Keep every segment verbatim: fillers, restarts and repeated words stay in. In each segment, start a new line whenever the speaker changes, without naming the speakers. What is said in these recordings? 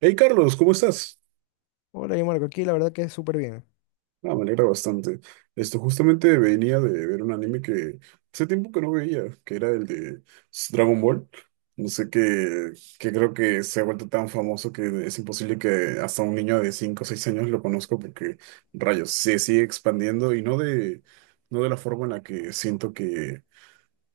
Hey Carlos, ¿cómo estás?
Hola, yo Marco, aquí la verdad que es súper bien.
Ah, me alegra bastante. Esto justamente venía de ver un anime que hace tiempo que no veía, que era el de Dragon Ball. No sé qué, que creo que se ha vuelto tan famoso que es imposible que hasta un niño de cinco o seis años lo conozca porque, rayos, se sigue expandiendo y no de, no de la forma en la que siento que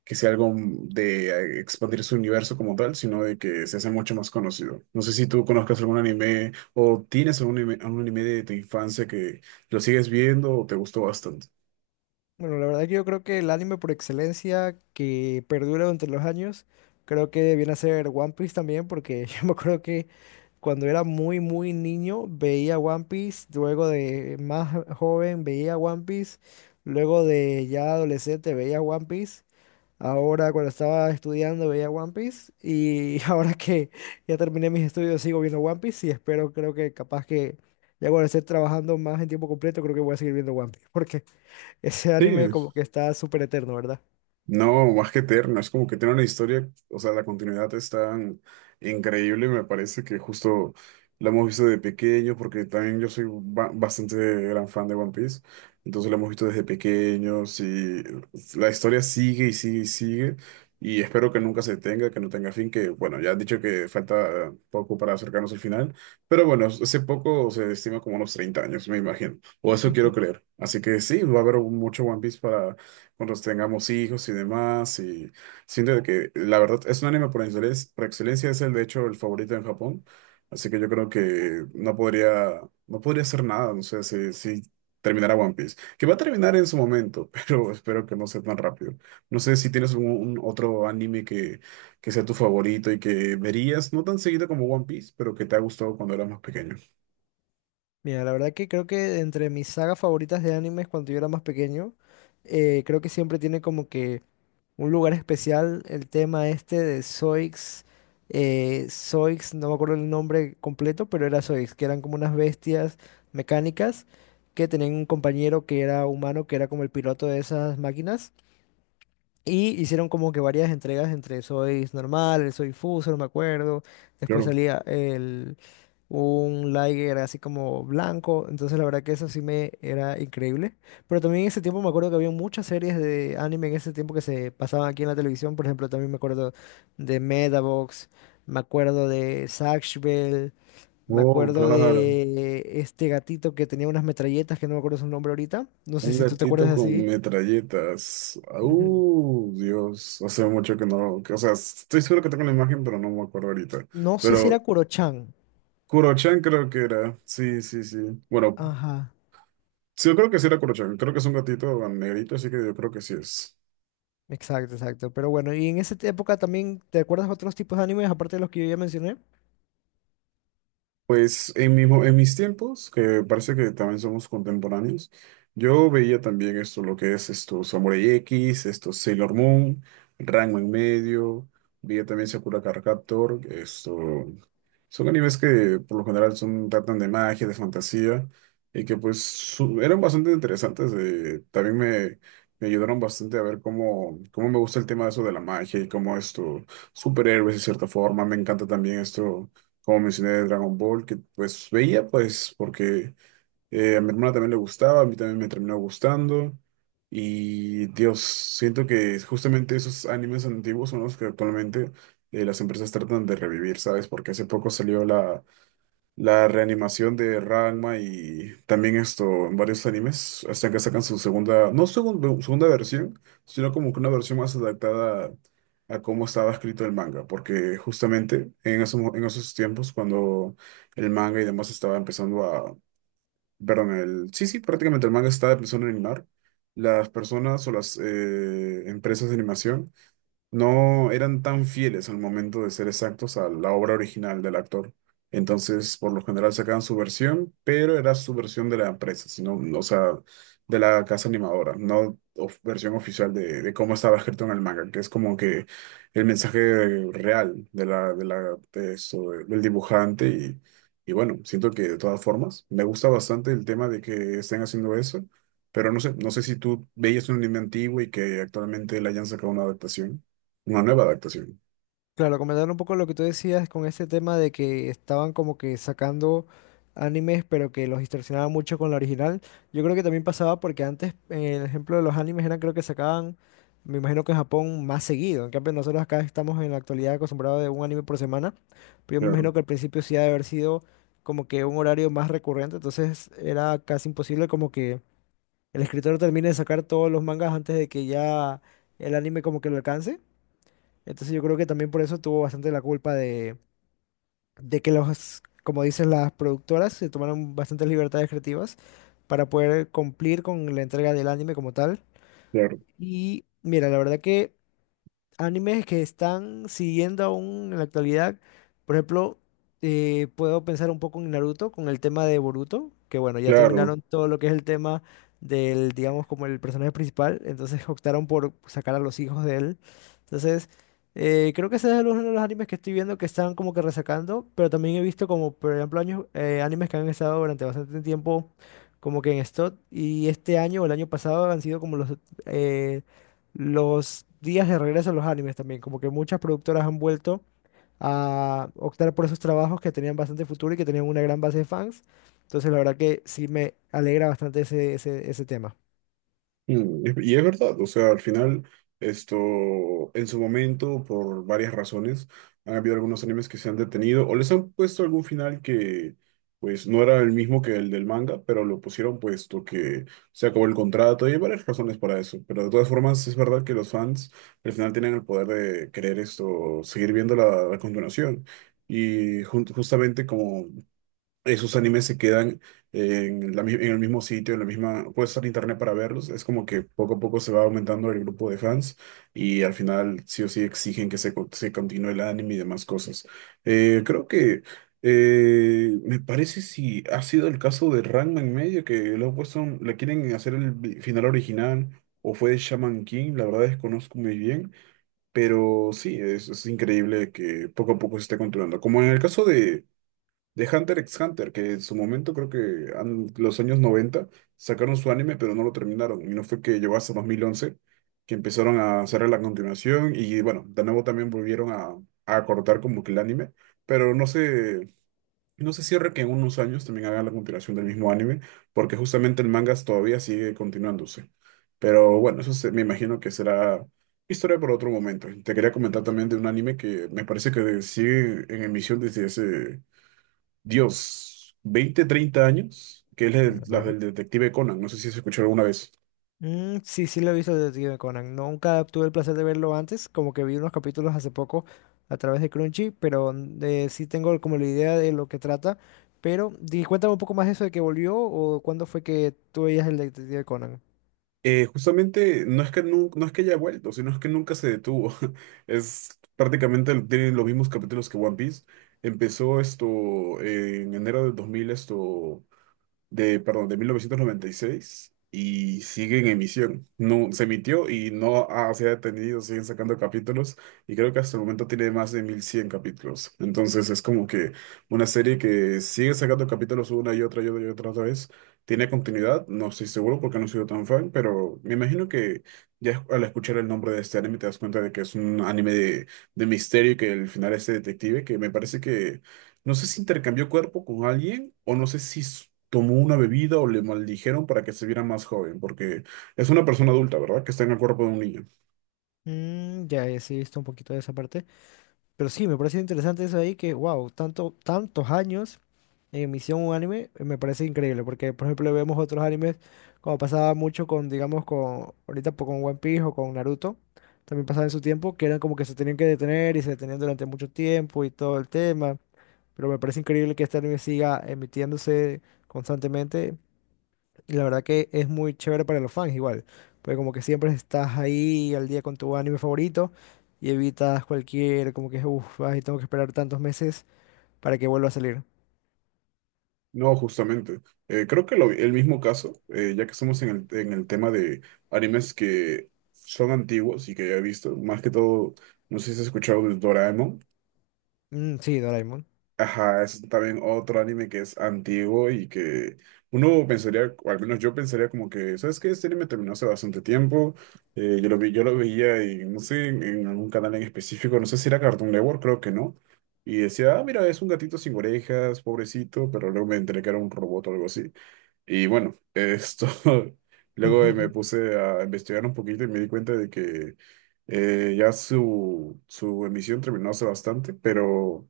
que sea algo de expandir su universo como tal, sino de que se hace mucho más conocido. No sé si tú conozcas algún anime o tienes algún anime, algún anime de tu infancia que lo sigues viendo o te gustó bastante.
Bueno, la verdad que yo creo que el anime por excelencia que perdura durante los años, creo que viene a ser One Piece también, porque yo me acuerdo que cuando era muy, muy niño veía One Piece, luego de más joven veía One Piece, luego de ya adolescente veía One Piece. Ahora, cuando estaba estudiando, veía One Piece y ahora que ya terminé mis estudios, sigo viendo One Piece y espero, creo que capaz que ya cuando esté trabajando más en tiempo completo, creo que voy a seguir viendo One Piece porque ese anime
Sí.
como que está súper eterno, ¿verdad?
No, más que eterna, es como que tiene una historia, o sea, la continuidad es tan increíble, me parece que justo la hemos visto de pequeño, porque también yo soy ba- bastante gran fan de One Piece, entonces la hemos visto desde pequeños y la historia sigue y sigue y sigue, y espero que nunca se detenga, que no tenga fin, que bueno, ya han dicho que falta poco para acercarnos al final, pero bueno, ese poco se estima como unos treinta años, me imagino, o eso quiero creer, así que sí, va a haber mucho One Piece para cuando tengamos hijos y demás. Y siento de que la verdad es un anime por excelencia, por excelencia es el de hecho el favorito en Japón. Así que yo creo que no podría, no podría hacer nada, no sé si, si terminara One Piece, que va a terminar en su momento, pero espero que no sea tan rápido. No sé si tienes algún un otro anime que, que sea tu favorito y que verías, no tan seguido como One Piece, pero que te ha gustado cuando eras más pequeño.
Mira, la verdad que creo que entre mis sagas favoritas de animes cuando yo era más pequeño, eh, creo que siempre tiene como que un lugar especial el tema este de Zoix. eh, Zoix, no me acuerdo el nombre completo, pero era Zoix, que eran como unas bestias mecánicas que tenían un compañero que era humano, que era como el piloto de esas máquinas. Y hicieron como que varias entregas entre Soy normal, el Soy Fuso, no me acuerdo. Después
Claro.
salía el, un Liger así como blanco. Entonces la verdad que eso sí me era increíble. Pero también en ese tiempo me acuerdo que había muchas series de anime en ese tiempo que se pasaban aquí en la televisión. Por ejemplo, también me acuerdo de Medabox, me acuerdo de Zatch Bell, me
Oh,
acuerdo
claro.
de este gatito que tenía unas metralletas que no me acuerdo su nombre ahorita. No sé
Un
si tú te acuerdas
gatito con
así.
metralletas.
Ujú.
Uh, Dios, hace mucho que no. que- O sea, estoy seguro que tengo la imagen, pero no me acuerdo ahorita.
No sé si era
Pero
Kurochan.
Kurochan creo que era. Sí, sí, sí. Bueno,
Ajá,
sí, yo creo que sí era Kurochan. Creo que es un gatito negrito, así que yo creo que sí es.
exacto, exacto. Pero bueno, y en esa te- época también, ¿te acuerdas otros tipos de animes aparte de los que yo ya mencioné?
Pues en mismo, en mis tiempos, que parece que también somos contemporáneos, yo veía también esto, lo que es esto, Samurai X, esto, Sailor Moon, Ranma en medio, veía también Sakura Card Captor, esto, son animes que por lo general son, tratan de magia, de fantasía, y que pues su- eran bastante interesantes, eh, también me, me ayudaron bastante a ver cómo, cómo me gusta el tema de eso de la magia y cómo esto, superhéroes de cierta forma, me encanta también esto como mencioné, de Dragon Ball, que pues veía, pues, porque eh, a mi hermana también le gustaba, a mí también me terminó gustando. Y Dios, siento que justamente esos animes antiguos son los que actualmente eh, las empresas tratan de revivir, ¿sabes? Porque hace poco salió la, la reanimación de Ranma y también esto en varios animes, hasta que sacan su segunda, no segun- bueno, segunda versión, sino como que una versión más adaptada a, cómo estaba escrito el manga, porque justamente en esos, mo- en esos tiempos, cuando el manga y demás estaba empezando a, perdón, el, sí, sí, prácticamente el manga estaba empezando a animar, las personas o las eh, empresas de animación no eran tan fieles al momento de ser exactos a la obra original del actor. Entonces, por lo general sacaban su versión, pero era su versión de la empresa, sino, no, o sea, de la casa animadora, no of- versión oficial de, de cómo estaba escrito en el manga, que es como que el mensaje real de la, de la, de eso, del dibujante. Y, y bueno, siento que de todas formas me gusta bastante el tema de que estén haciendo eso, pero no sé, no sé si tú veías un anime antiguo y que actualmente le hayan sacado una adaptación. Una nueva adaptación.
Claro, comentar un poco lo que tú decías con ese tema de que estaban como que sacando animes, pero que los distorsionaban mucho con la original. Yo creo que también pasaba porque antes, eh, el ejemplo de los animes era creo que sacaban, me imagino que en Japón más seguido. En cambio, nosotros acá estamos en la actualidad acostumbrados de un anime por semana, pero yo me
Claro,
imagino que al principio sí ha de haber sido como que un horario más recurrente, entonces era casi imposible como que el escritor termine de sacar todos los mangas antes de que ya el anime como que lo alcance. Entonces yo creo que también por eso tuvo bastante la culpa de, de que los, como dicen las productoras, se tomaron bastantes libertades creativas para poder cumplir con la entrega del anime como tal.
claro,
Y mira, la verdad que animes que están siguiendo aún en la actualidad. Por ejemplo, eh, puedo pensar un poco en Naruto con el tema de Boruto, que bueno, ya
claro.
terminaron todo lo que es el tema del, digamos, como el personaje principal, entonces optaron por sacar a los hijos de él. Entonces, eh, creo que ese es uno de los animes que estoy viendo que están como que resacando, pero también he visto como, por ejemplo, años, eh, animes que han estado durante bastante tiempo como que en stock y este año o el año pasado han sido como los eh, los días de regreso a los animes también, como que muchas productoras han vuelto a optar por esos trabajos que tenían bastante futuro y que tenían una gran base de fans. Entonces, la verdad que sí me alegra bastante ese, ese, ese tema.
Mm, Y y es verdad, o sea, al final, esto, en su momento, por varias razones, han habido algunos animes que se han detenido o les han puesto algún final que, pues, no era el mismo que el del manga, pero lo pusieron puesto que se acabó el contrato y hay varias razones para eso. Pero de todas formas, es verdad que los fans al final tienen el poder de querer esto, seguir viendo la, la continuación. Y jun- justamente como esos animes se quedan en la mi- en el mismo sitio, en la misma, puedes estar en internet para verlos, es como que poco a poco se va aumentando el grupo de fans y al final sí o sí exigen que se, co- se continúe el anime y demás cosas. Eh, creo que eh, me parece si ha sido el caso de Ranma en medio, que le han puesto, un- le quieren hacer el vi- final original. O fue de Shaman King, la verdad desconozco muy bien, pero sí, es, es increíble que poco a poco se esté controlando. Como en el caso de, de Hunter x Hunter, que en su momento creo que an- los años noventa sacaron su anime, pero no lo terminaron. Y no fue que llegó hasta dos mil once que empezaron a hacer la continuación. Y bueno, de nuevo también volvieron a, a cortar como que el anime. Pero no se, no se cierra que en unos años también hagan la continuación del mismo anime, porque justamente el manga todavía sigue continuándose. Pero bueno, eso se- me imagino que será historia por otro momento. Te quería comentar también de un anime que me parece que sigue en emisión desde hace Dios, veinte, treinta años, que es
Mm,
el- la
¿verdad?
del detective Conan, no sé si se escuchó alguna vez.
Mm, sí, sí lo he visto Detective Conan. Nunca tuve el placer de verlo antes, como que vi unos capítulos hace poco a través de Crunchy, pero mm, eh, sí tengo como la idea de lo que trata. Pero di, cuéntame un poco más eso de que volvió o cuándo fue que tú veías el Detective Conan.
Eh, justamente no es que nu- no es que haya vuelto, sino es que nunca se detuvo. Es prácticamente tiene los mismos capítulos que One Piece. Empezó esto en enero del dos mil esto de, perdón, de mil novecientos noventa y seis y sigue en emisión. No, se emitió y no ha- se ha detenido, siguen sacando capítulos y creo que hasta el momento tiene más de mil cien capítulos. Entonces es como que una serie que sigue sacando capítulos una y otra y otra y otra, otra vez. Tiene continuidad, no estoy seguro porque no he sido tan fan, pero me imagino que ya al escuchar el nombre de este anime te das cuenta de que es un anime de, de misterio y que el final es de detective, que me parece que no sé si intercambió cuerpo con alguien o no sé si s- tomó una bebida o le maldijeron para que se viera más joven, porque es una persona adulta, ¿verdad? Que está en el cuerpo de un niño.
Mm, ya, ya sí he visto un poquito de esa parte. Pero sí, me parece interesante eso ahí que, wow, tanto, tantos años en emisión un anime, eh, me parece increíble. Porque, por ejemplo, vemos otros animes, como pasaba mucho con, digamos, con, ahorita po- con One Piece o con Naruto, también pasaba en su tiempo, que eran como que se tenían que detener y se detenían durante mucho tiempo y todo el tema. Pero me parece increíble que este anime siga emitiéndose constantemente y la verdad que es muy chévere para los fans igual, porque como que siempre estás ahí al día con tu anime favorito y evitas cualquier, como que, uff, ay, tengo que esperar tantos meses para que vuelva a salir.
No, justamente. Eh, creo que lo- el mismo caso, eh, ya que estamos en el, en el tema de animes que son antiguos y que ya he visto, más que todo, no sé si has escuchado de Doraemon.
Mm, sí, Doraemon.
Ajá, es también otro anime que es antiguo y que uno pensaría, o al menos yo pensaría como que, ¿sabes qué? Este anime terminó hace bastante tiempo, eh, yo lo vi, yo lo veía y no sé, en, en algún canal en específico, no sé si era Cartoon Network, creo que no, y decía, ah, mira, es un gatito sin orejas, pobrecito, pero luego me enteré que era un robot o algo así. Y bueno, esto, luego eh, me puse a investigar un poquito y me di cuenta de que eh, ya su, su emisión terminó hace bastante, pero...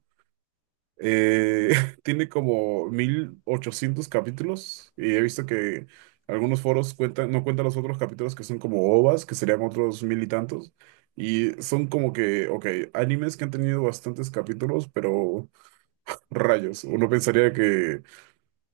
Eh, tiene como mil ochocientos capítulos y he visto que algunos foros cuentan, no cuentan los otros capítulos que son como O V As, que serían otros mil y tantos. Y son como que, ok, animes que han tenido bastantes capítulos, pero rayos. Uno pensaría que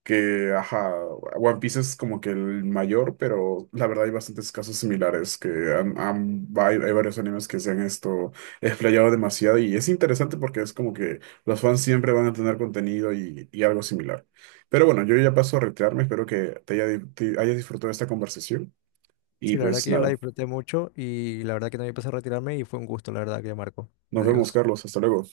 que, ajá, One Piece es como que el mayor, pero la verdad hay bastantes casos similares, que han- han- hay, hay varios animes que se han esto explayado demasiado y es interesante porque es como que los fans siempre van a tener contenido y, y algo similar. Pero bueno, yo ya paso a retirarme, espero que te haya, di- te hayas disfrutado de esta conversación y
Sí, la verdad
pues
que yo la
nada,
disfruté mucho y la verdad que también empecé a retirarme y fue un gusto, la verdad que Marco.
nos vemos,
Adiós.
Carlos, hasta luego.